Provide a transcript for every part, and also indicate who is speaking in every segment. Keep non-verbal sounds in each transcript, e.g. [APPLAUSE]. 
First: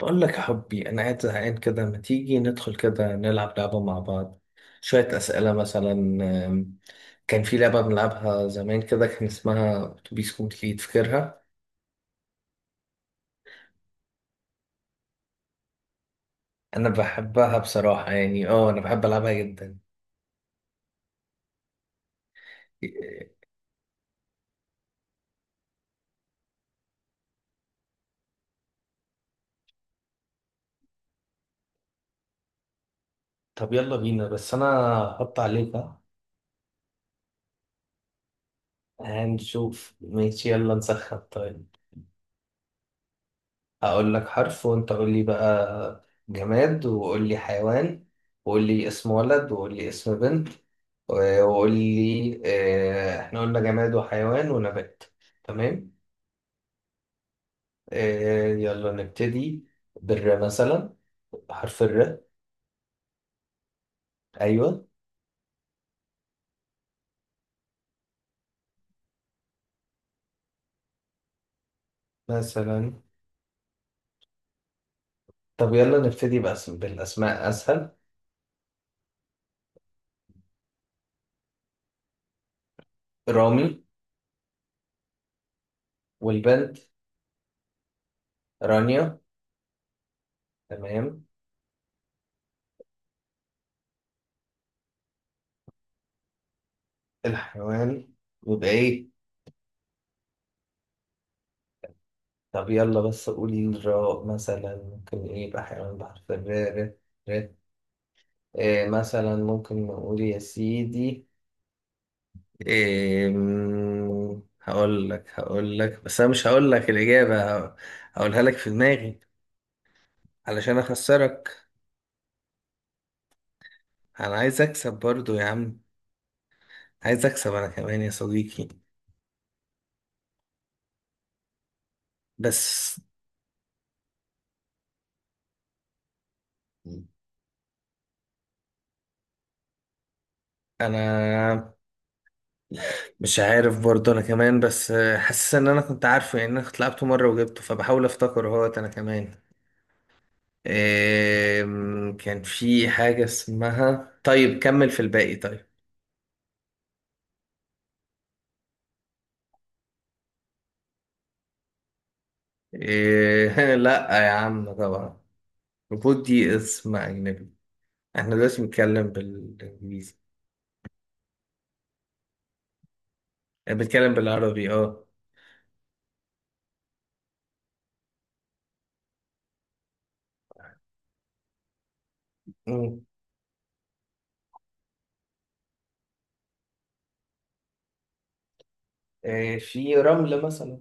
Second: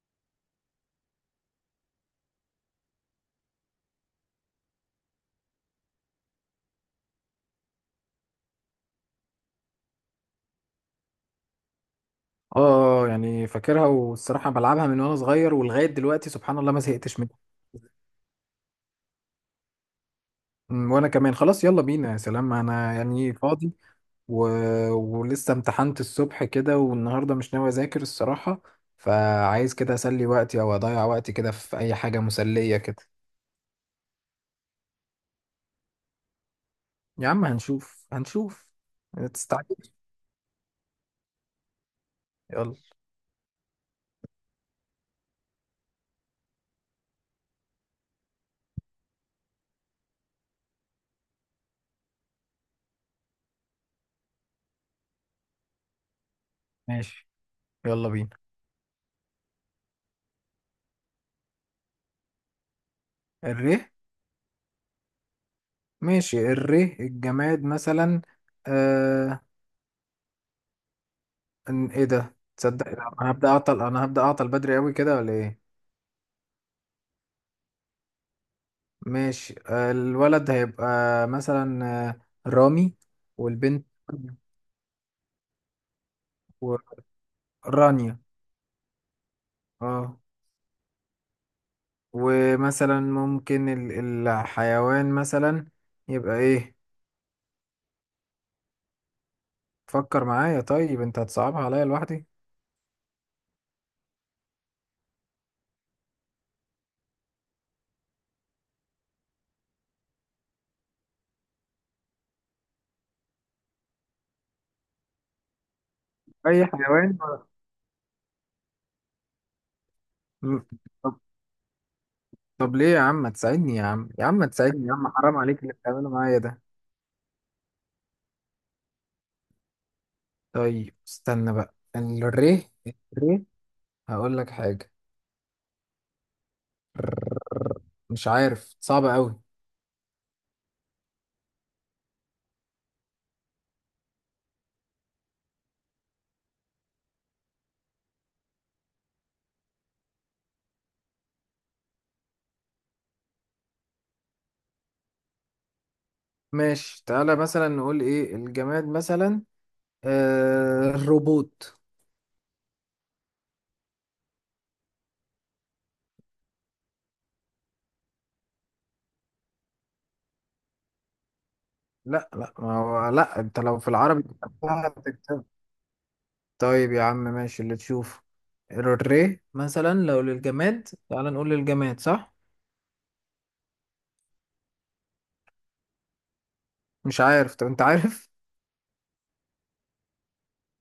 Speaker 1: بقول لك يا حبي، أنا قاعد زهقان كده، ما تيجي ندخل كده نلعب لعبة مع بعض؟ شوية أسئلة مثلا. آم، كان في لعبة بنلعبها زمان كده، كان اسمها أتوبيس كومبليت، فاكرها؟
Speaker 2: اه يعني فاكرها، والصراحة بلعبها من وانا صغير ولغاية دلوقتي، سبحان الله ما
Speaker 1: أنا
Speaker 2: زهقتش منها.
Speaker 1: بحبها بصراحة، يعني أنا بحب ألعبها جدا.
Speaker 2: وانا كمان، خلاص يلا بينا. يا سلام انا يعني
Speaker 1: إيه،
Speaker 2: فاضي و... ولسه امتحنت الصبح كده، والنهاردة مش ناوي اذاكر الصراحة، فعايز كده اسلي وقتي او اضيع وقتي كده في اي حاجة مسلية كده.
Speaker 1: طب يلا بينا، بس أنا هحط عليك.
Speaker 2: يا عم هنشوف، ما تستعجلش،
Speaker 1: هنشوف ماشي، يلا نسخن. طيب،
Speaker 2: يلا.
Speaker 1: هقول لك حرف وانت قول لي بقى جماد، وقول لي حيوان، وقول لي اسم ولد، وقول لي اسم بنت، وقول لي، احنا قلنا جماد وحيوان ونبات. تمام.
Speaker 2: ماشي، يلا بينا.
Speaker 1: يلا نبتدي بالر مثلا، حرف الر.
Speaker 2: الره.
Speaker 1: ايوه،
Speaker 2: ماشي، الره الجماد مثلا. آه، ان ايه ده؟ تصدق
Speaker 1: مثلا.
Speaker 2: انا هبدأ اعطل بدري قوي كده، ولا ايه؟
Speaker 1: طب يلا نبتدي بأسم، بالاسماء اسهل.
Speaker 2: ماشي. الولد هيبقى مثلا رامي.
Speaker 1: رامي.
Speaker 2: والبنت
Speaker 1: والبنت؟
Speaker 2: ورانيا.
Speaker 1: رانيا.
Speaker 2: اه.
Speaker 1: تمام.
Speaker 2: ومثلا ممكن الحيوان مثلا يبقى ايه؟
Speaker 1: الحيوان يبقى ايه؟
Speaker 2: فكر معايا، طيب انت هتصعبها عليا لوحدي.
Speaker 1: طب يلا، بس قولي الراء مثلا ممكن ايه يبقى حيوان بحرف الراء؟ ر- ر. إيه مثلا؟ ممكن نقول يا سيدي إيه؟ هقول لك، بس انا مش
Speaker 2: اي
Speaker 1: هقول لك
Speaker 2: حيوان؟
Speaker 1: الإجابة. هقولها لك في دماغي
Speaker 2: م-
Speaker 1: علشان
Speaker 2: طب.
Speaker 1: اخسرك.
Speaker 2: طب ليه يا عم ما تساعدني؟ يا عم يا
Speaker 1: انا
Speaker 2: عم ما
Speaker 1: عايز
Speaker 2: تساعدني، يا
Speaker 1: اكسب
Speaker 2: عم
Speaker 1: برضو
Speaker 2: حرام
Speaker 1: يا
Speaker 2: عليك اللي
Speaker 1: عم،
Speaker 2: بتعمله معايا ده.
Speaker 1: عايز اكسب انا كمان يا صديقي.
Speaker 2: طيب استنى بقى، الريه.
Speaker 1: بس
Speaker 2: الريه، هقول لك حاجة، مش عارف، صعبة قوي.
Speaker 1: انا مش عارف برضو انا كمان، بس حاسس ان انا كنت عارفه، يعني انا كنت لعبته مرة وجبته، فبحاول افتكر اهوت انا كمان. كان في حاجة اسمها، طيب كمل في الباقي طيب.
Speaker 2: ماشي، تعالى مثلا نقول ايه الجماد مثلا. آه، الروبوت.
Speaker 1: [LAUGHS] لا يا عم طبعا. ريبوت دي اسم أجنبي، احنا دلوقتي بنتكلم بالإنجليزي؟
Speaker 2: لا لا، ما هو لا، انت لو في
Speaker 1: بنتكلم
Speaker 2: العربي
Speaker 1: بالعربي
Speaker 2: كتبتها
Speaker 1: اه.
Speaker 2: هتكتب. طيب يا عم ماشي، اللي تشوفه. الري مثلا، لو للجماد، تعالى نقول للجماد، صح؟
Speaker 1: مم.
Speaker 2: مش عارف، طب انت عارف؟
Speaker 1: في رمل مثلا.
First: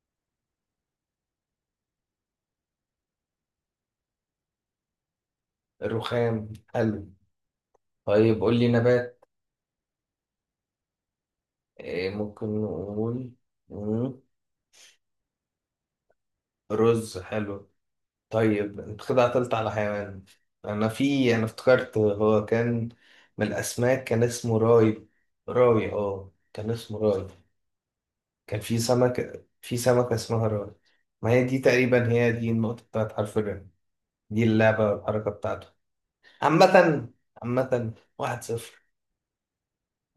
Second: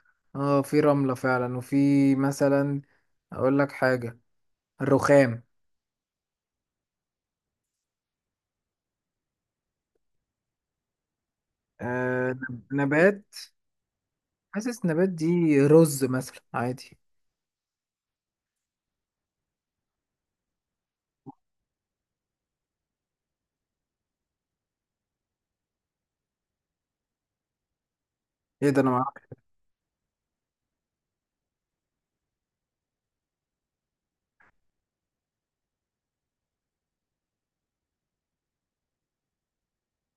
Speaker 2: [LAUGHS] اه، في رملة فعلا، وفي مثلا، اقول لك حاجة، الرخام.
Speaker 1: الرخام حلو. طيب قول لي نبات.
Speaker 2: آه،
Speaker 1: ممكن
Speaker 2: نبات.
Speaker 1: نقول. مم.
Speaker 2: حاسس نبات دي رز مثلا، عادي.
Speaker 1: رز حلو. طيب انت كده قتلت على حيوان. انا افتكرت هو كان من الاسماك، كان اسمه راي. راي، اه كان اسمه راي. كان
Speaker 2: ايه
Speaker 1: في
Speaker 2: ده؟ انا معرفش.
Speaker 1: سمك، في سمكة اسمها راي. ما هي دي تقريبا هي دي النقطة بتاعت حرف الراء، دي اللعبة والحركة بتاعته. عامة عامة 1-0.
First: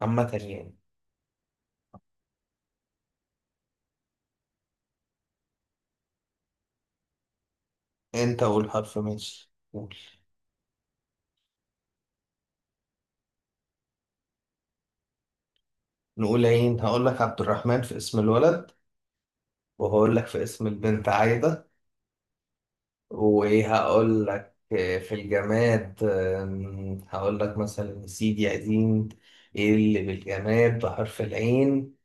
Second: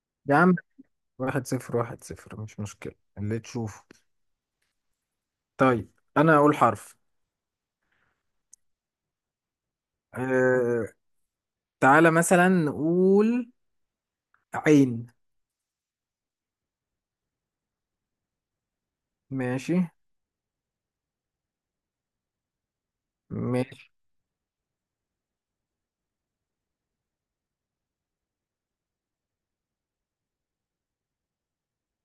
Speaker 1: عامة
Speaker 2: يا عم،
Speaker 1: يعني.
Speaker 2: واحد صفر واحد صفر مش مشكلة، اللي تشوفه. طيب أنا أقول حرف.
Speaker 1: انت قول حرف، ماشي قول.
Speaker 2: أه... تعالى مثلا نقول عين.
Speaker 1: نقول عين. هقول لك عبد الرحمن في اسم الولد،
Speaker 2: ماشي.
Speaker 1: وهقول لك في اسم البنت عايدة. وايه،
Speaker 2: ماشي.
Speaker 1: هقول لك، في الجماد، هقول لك مثلا سيدي قديم. ايه اللي بالجماد بحرف العين؟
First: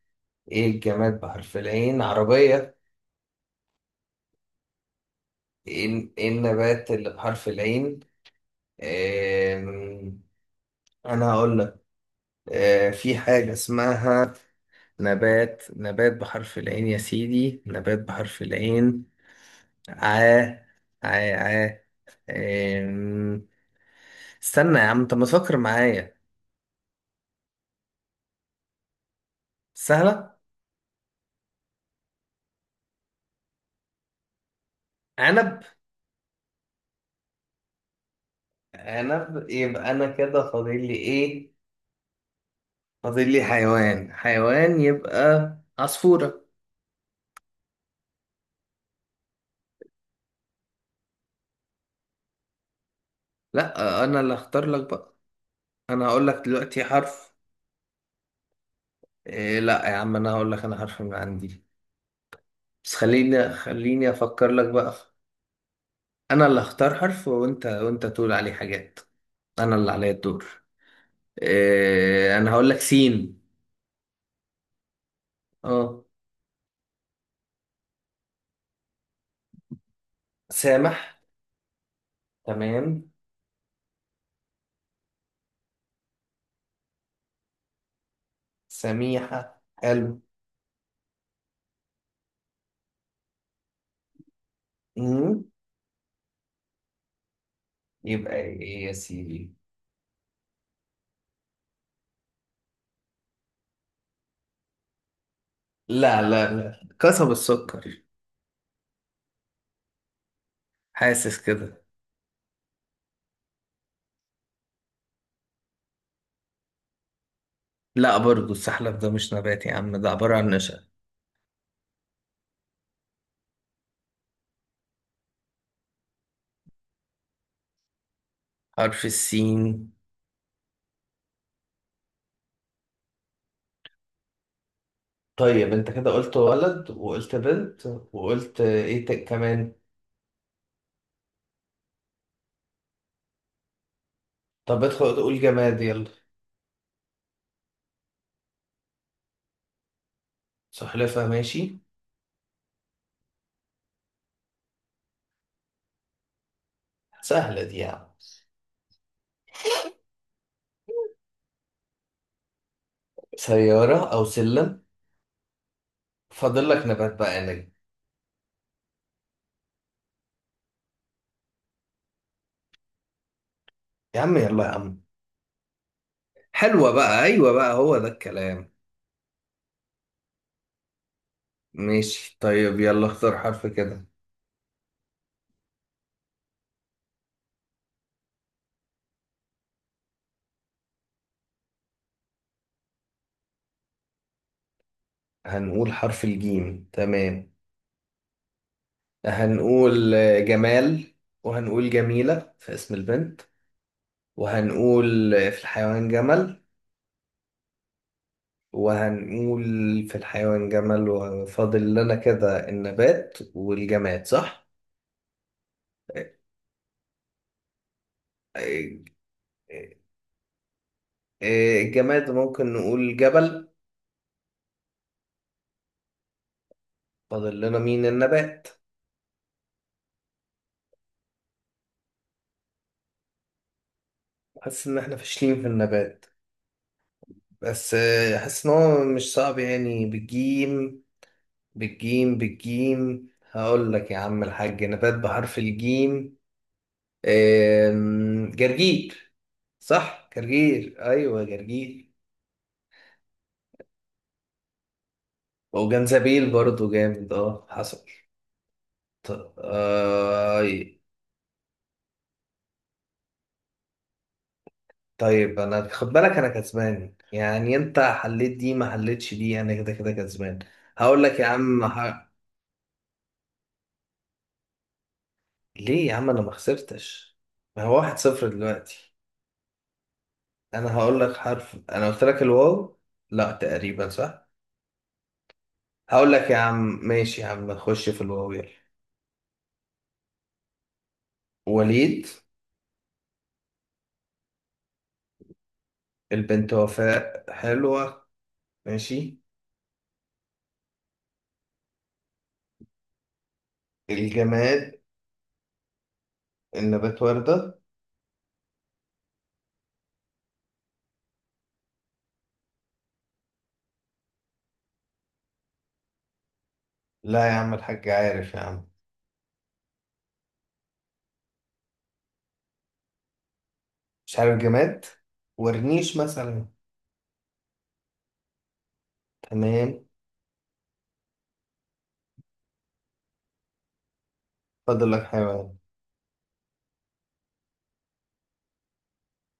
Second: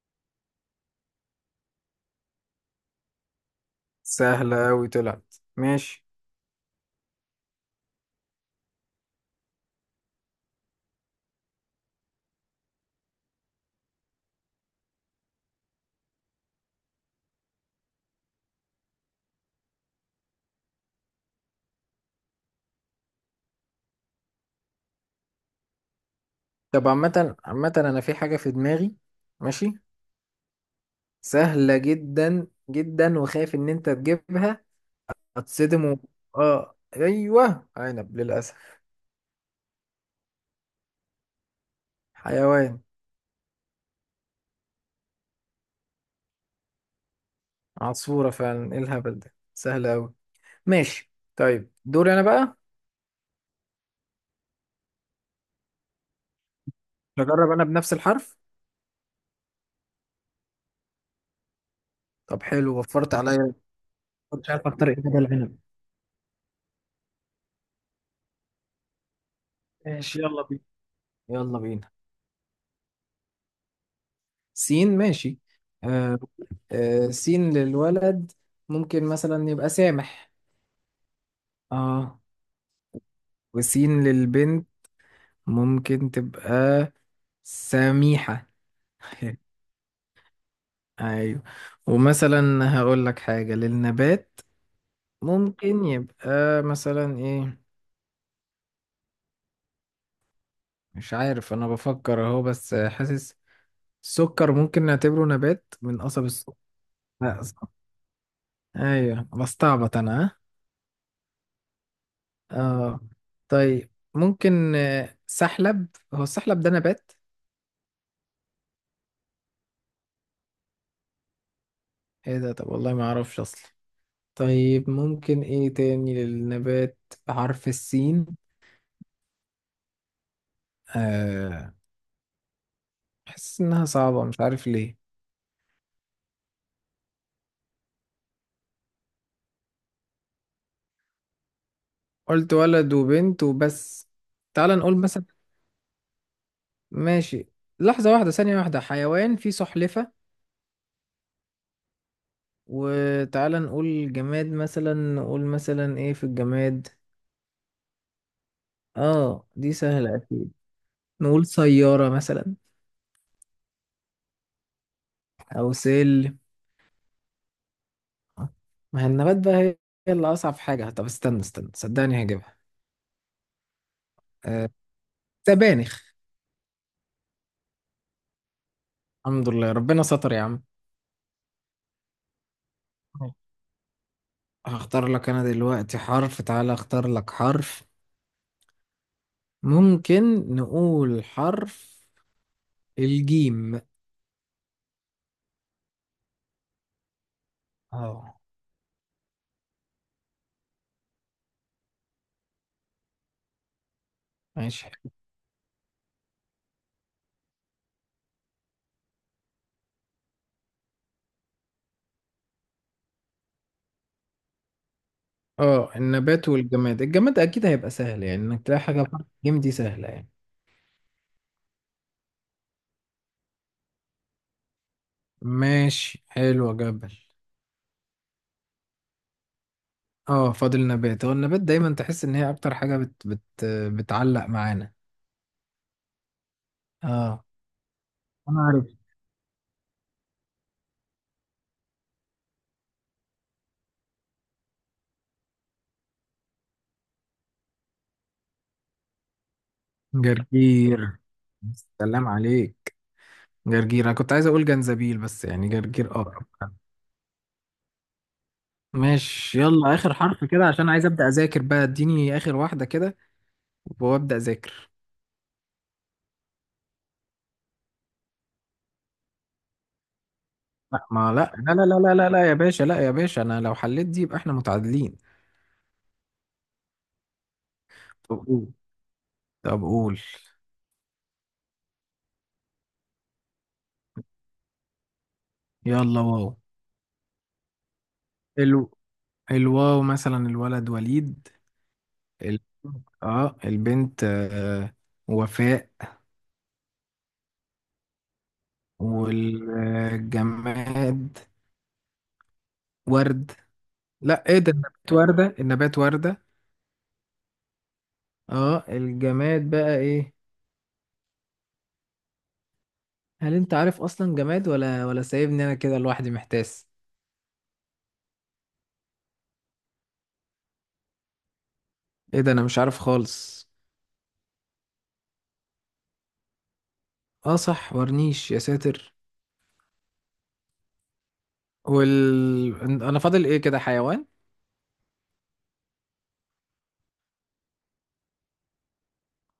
Speaker 1: ايه الجماد بحرف العين؟ عربية.
Speaker 2: سهلة أوي طلعت، ماشي.
Speaker 1: ايه، إيه النبات اللي بحرف العين؟ آم، انا هقول لك، في حاجة اسمها، نبات، نبات بحرف العين يا سيدي، نبات بحرف العين. عا، عا، عا. آم، استنى يا عم، انت ما تفكر معايا.
Speaker 2: طب عامة عامة، أنا في حاجة في دماغي. ماشي.
Speaker 1: سهلة.
Speaker 2: سهلة جدا جدا، وخايف إن أنت تجيبها.
Speaker 1: عنب.
Speaker 2: هتصدم. آه، أيوه، عنب، للأسف.
Speaker 1: عنب، يبقى انا كده فاضل لي ايه؟
Speaker 2: حيوان.
Speaker 1: فاضل لي حيوان. حيوان يبقى عصفورة.
Speaker 2: عصفورة فعلا، إيه الهبل ده؟ سهلة أوي. ماشي، طيب دوري أنا بقى.
Speaker 1: لا، انا اللي اختار لك بقى. انا هقول لك دلوقتي حرف.
Speaker 2: هجرب أنا بنفس الحرف.
Speaker 1: إيه، لا يا عم، انا هقول لك، انا حرف من عندي.
Speaker 2: طب حلو،
Speaker 1: بس
Speaker 2: وفرت
Speaker 1: خليني
Speaker 2: عليا.
Speaker 1: خليني افكر
Speaker 2: كنتش عارف
Speaker 1: لك
Speaker 2: اختار
Speaker 1: بقى.
Speaker 2: ايه بدل العنب.
Speaker 1: انا اللي اختار حرف، وانت تقول عليه حاجات، انا اللي عليا
Speaker 2: ماشي، يلا
Speaker 1: الدور.
Speaker 2: بينا، يلا بينا.
Speaker 1: إيه، انا هقول لك سين.
Speaker 2: سين، ماشي.
Speaker 1: اه،
Speaker 2: آه. آه، سين للولد ممكن مثلا يبقى سامح.
Speaker 1: سامح،
Speaker 2: اه.
Speaker 1: تمام.
Speaker 2: وسين للبنت، ممكن تبقى سميحة. [LAUGHS]
Speaker 1: سميحة حلو.
Speaker 2: ايوه. ومثلا هقول لك حاجة للنبات،
Speaker 1: مم.
Speaker 2: ممكن يبقى مثلا ايه؟
Speaker 1: يبقى ايه يا سيدي؟
Speaker 2: مش عارف، انا بفكر اهو، بس حاسس السكر ممكن نعتبره نبات، من
Speaker 1: لا
Speaker 2: قصب
Speaker 1: لا
Speaker 2: السكر.
Speaker 1: لا، قصب
Speaker 2: لا.
Speaker 1: السكر.
Speaker 2: ايوه بستعبط انا، ها؟
Speaker 1: حاسس كده.
Speaker 2: اه. طيب ممكن سحلب. هو السحلب ده نبات؟
Speaker 1: لا، برضو السحلب ده مش نبات يا عم، ده عبارة عن نشا.
Speaker 2: ايه ده؟ طب والله ما اعرفش اصلا. طيب ممكن ايه تاني للنبات، بحرف السين؟
Speaker 1: حرف السين.
Speaker 2: آه. حاسس انها صعبة، مش عارف ليه.
Speaker 1: طيب انت كده قلت ولد وقلت بنت، وقلت ايه كمان؟
Speaker 2: قلت ولد وبنت وبس. تعال
Speaker 1: طب
Speaker 2: نقول
Speaker 1: ادخل
Speaker 2: مثلا.
Speaker 1: تقول جماد يلا.
Speaker 2: ماشي، لحظة واحدة، ثانية واحدة، حيوان فيه سلحفة.
Speaker 1: سلحفاة ماشي.
Speaker 2: وتعال نقول جماد، مثلا نقول مثلا ايه في الجماد.
Speaker 1: سهلة دي يا عم.
Speaker 2: اه دي سهلة أكيد. نقول سيارة مثلا.
Speaker 1: سيارة، أو سلم.
Speaker 2: أو سلم.
Speaker 1: فاضل لك نبات بقى، نجم.
Speaker 2: ما هي النبات بقى هي، هي اللي أصعب حاجة. طب استنى استنى، صدقني هجيبها.
Speaker 1: يا عم يلا، يا
Speaker 2: أه،
Speaker 1: عم.
Speaker 2: سبانخ.
Speaker 1: حلوة بقى، أيوة بقى، هو ده الكلام.
Speaker 2: الحمد لله ربنا ستر يا عم.
Speaker 1: ماشي، طيب يلا اختار حرف كده.
Speaker 2: هختار لك أنا دلوقتي حرف، تعالى أختار لك حرف. ممكن نقول حرف الجيم.
Speaker 1: هنقول حرف الجيم، تمام.
Speaker 2: اه.
Speaker 1: هنقول جمال، وهنقول جميلة في اسم البنت،
Speaker 2: ماشي.
Speaker 1: وهنقول في الحيوان جمل. وهنقول في الحيوان جمل، وفاضل لنا كده النبات والجماد صح؟
Speaker 2: اه، النبات والجماد. الجماد أكيد هيبقى سهل، يعني إنك تلاقي حاجة
Speaker 1: إيه-
Speaker 2: بحرف الجيم دي سهلة يعني.
Speaker 1: إيه، الجماد ممكن نقول جبل.
Speaker 2: ماشي حلو، يا جبل.
Speaker 1: فاضل لنا مين النبات.
Speaker 2: اه فاضل النبات. هو النبات دايما تحس ان هي اكتر حاجة بت بتعلق
Speaker 1: حاسس
Speaker 2: معانا.
Speaker 1: ان احنا فاشلين في النبات،
Speaker 2: اه،
Speaker 1: بس
Speaker 2: انا
Speaker 1: حاسس ان
Speaker 2: عارف.
Speaker 1: هو مش صعب يعني بالجيم هقول لك يا عم الحاج، نبات بحرف الجيم، جرجير. صح جرجير،
Speaker 2: جرجير،
Speaker 1: ايوه جرجير.
Speaker 2: سلام عليك. جرجير، انا كنت عايز اقول جنزبيل، بس يعني جرجير اقرب.
Speaker 1: وجنزبيل برضو جامد، اه حصل.
Speaker 2: ماشي، يلا اخر حرف
Speaker 1: آه.
Speaker 2: كده، عشان عايز ابدا اذاكر بقى، اديني اخر واحدة كده وابدا اذاكر.
Speaker 1: طيب انا خد بالك انا كسبان يعني، انت حليت دي ما حليتش دي، انا كده كده كسبان.
Speaker 2: لا
Speaker 1: هقول
Speaker 2: ما
Speaker 1: لك يا
Speaker 2: لا لا
Speaker 1: عم،
Speaker 2: لا لا لا لا لا يا باشا، لا يا باشا، انا لو حليت دي يبقى احنا متعادلين.
Speaker 1: ليه يا عم انا ما خسرتش؟ ما هو واحد
Speaker 2: طب
Speaker 1: صفر
Speaker 2: قول،
Speaker 1: دلوقتي.
Speaker 2: طب قول.
Speaker 1: انا هقول لك حرف، انا قلت لك الواو، لا تقريبا صح.
Speaker 2: يلا
Speaker 1: هقول لك يا
Speaker 2: واو.
Speaker 1: عم، ماشي يا عم، خش في الواو يلا.
Speaker 2: الو. الواو مثلا، الولد وليد.
Speaker 1: وليد.
Speaker 2: ال... اه البنت، آه، وفاء.
Speaker 1: البنت وفاء، حلوة. ماشي.
Speaker 2: والجماد ورد. لا، ايه ده،
Speaker 1: الجماد،
Speaker 2: النبات وردة، النبات وردة.
Speaker 1: النبات وردة.
Speaker 2: اه الجماد بقى ايه؟ هل انت عارف اصلا جماد، ولا سايبني انا كده لوحدي محتاس؟
Speaker 1: لا يا عم الحاج عارف يا عم.
Speaker 2: ايه ده، انا مش عارف خالص.
Speaker 1: مش عارف جماد. ورنيش مثلا.
Speaker 2: اه صح، ورنيش، يا ساتر.
Speaker 1: تمام.
Speaker 2: وال، انا فاضل ايه كده، حيوان.
Speaker 1: فاضل لك حيوان.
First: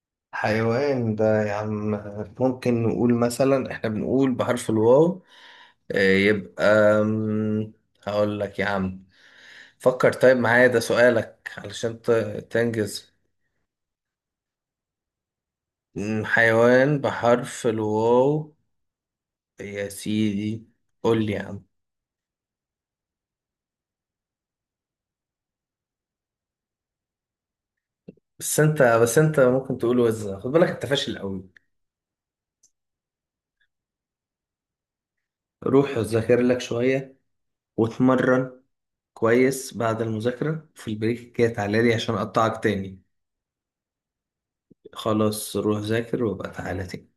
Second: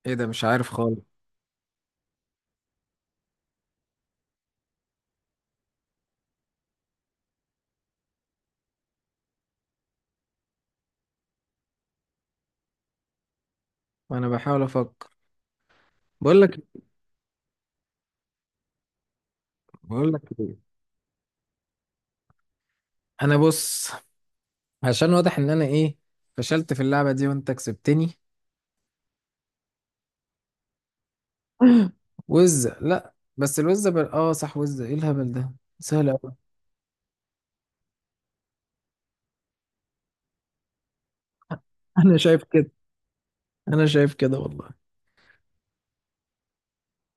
Speaker 2: ايه ده، مش عارف
Speaker 1: حيوان
Speaker 2: خالص.
Speaker 1: ده يا عم، ممكن نقول مثلا، احنا بنقول بحرف الواو، يبقى، أم، هقول لك يا عم، فكر طيب معايا ده سؤالك علشان تنجز.
Speaker 2: انا بحاول افكر. بقول لك،
Speaker 1: حيوان بحرف الواو يا
Speaker 2: بقول لك
Speaker 1: سيدي.
Speaker 2: ايه،
Speaker 1: قول لي يا عم.
Speaker 2: انا بص، عشان واضح ان انا ايه، فشلت في اللعبة دي وانت كسبتني.
Speaker 1: بس انت ممكن تقول وزة. خد بالك انت فاشل قوي.
Speaker 2: وز لا بس الوز بل... اه صح، وز، ايه الهبل ده،
Speaker 1: روح
Speaker 2: سهل قوي.
Speaker 1: ذاكر لك شوية واتمرن كويس، بعد المذاكرة في البريك كده تعالى لي
Speaker 2: [LAUGHS]
Speaker 1: عشان
Speaker 2: انا شايف
Speaker 1: اقطعك
Speaker 2: كده،
Speaker 1: تاني.
Speaker 2: انا شايف كده والله.
Speaker 1: خلاص روح ذاكر، وابقى تعالى تاني.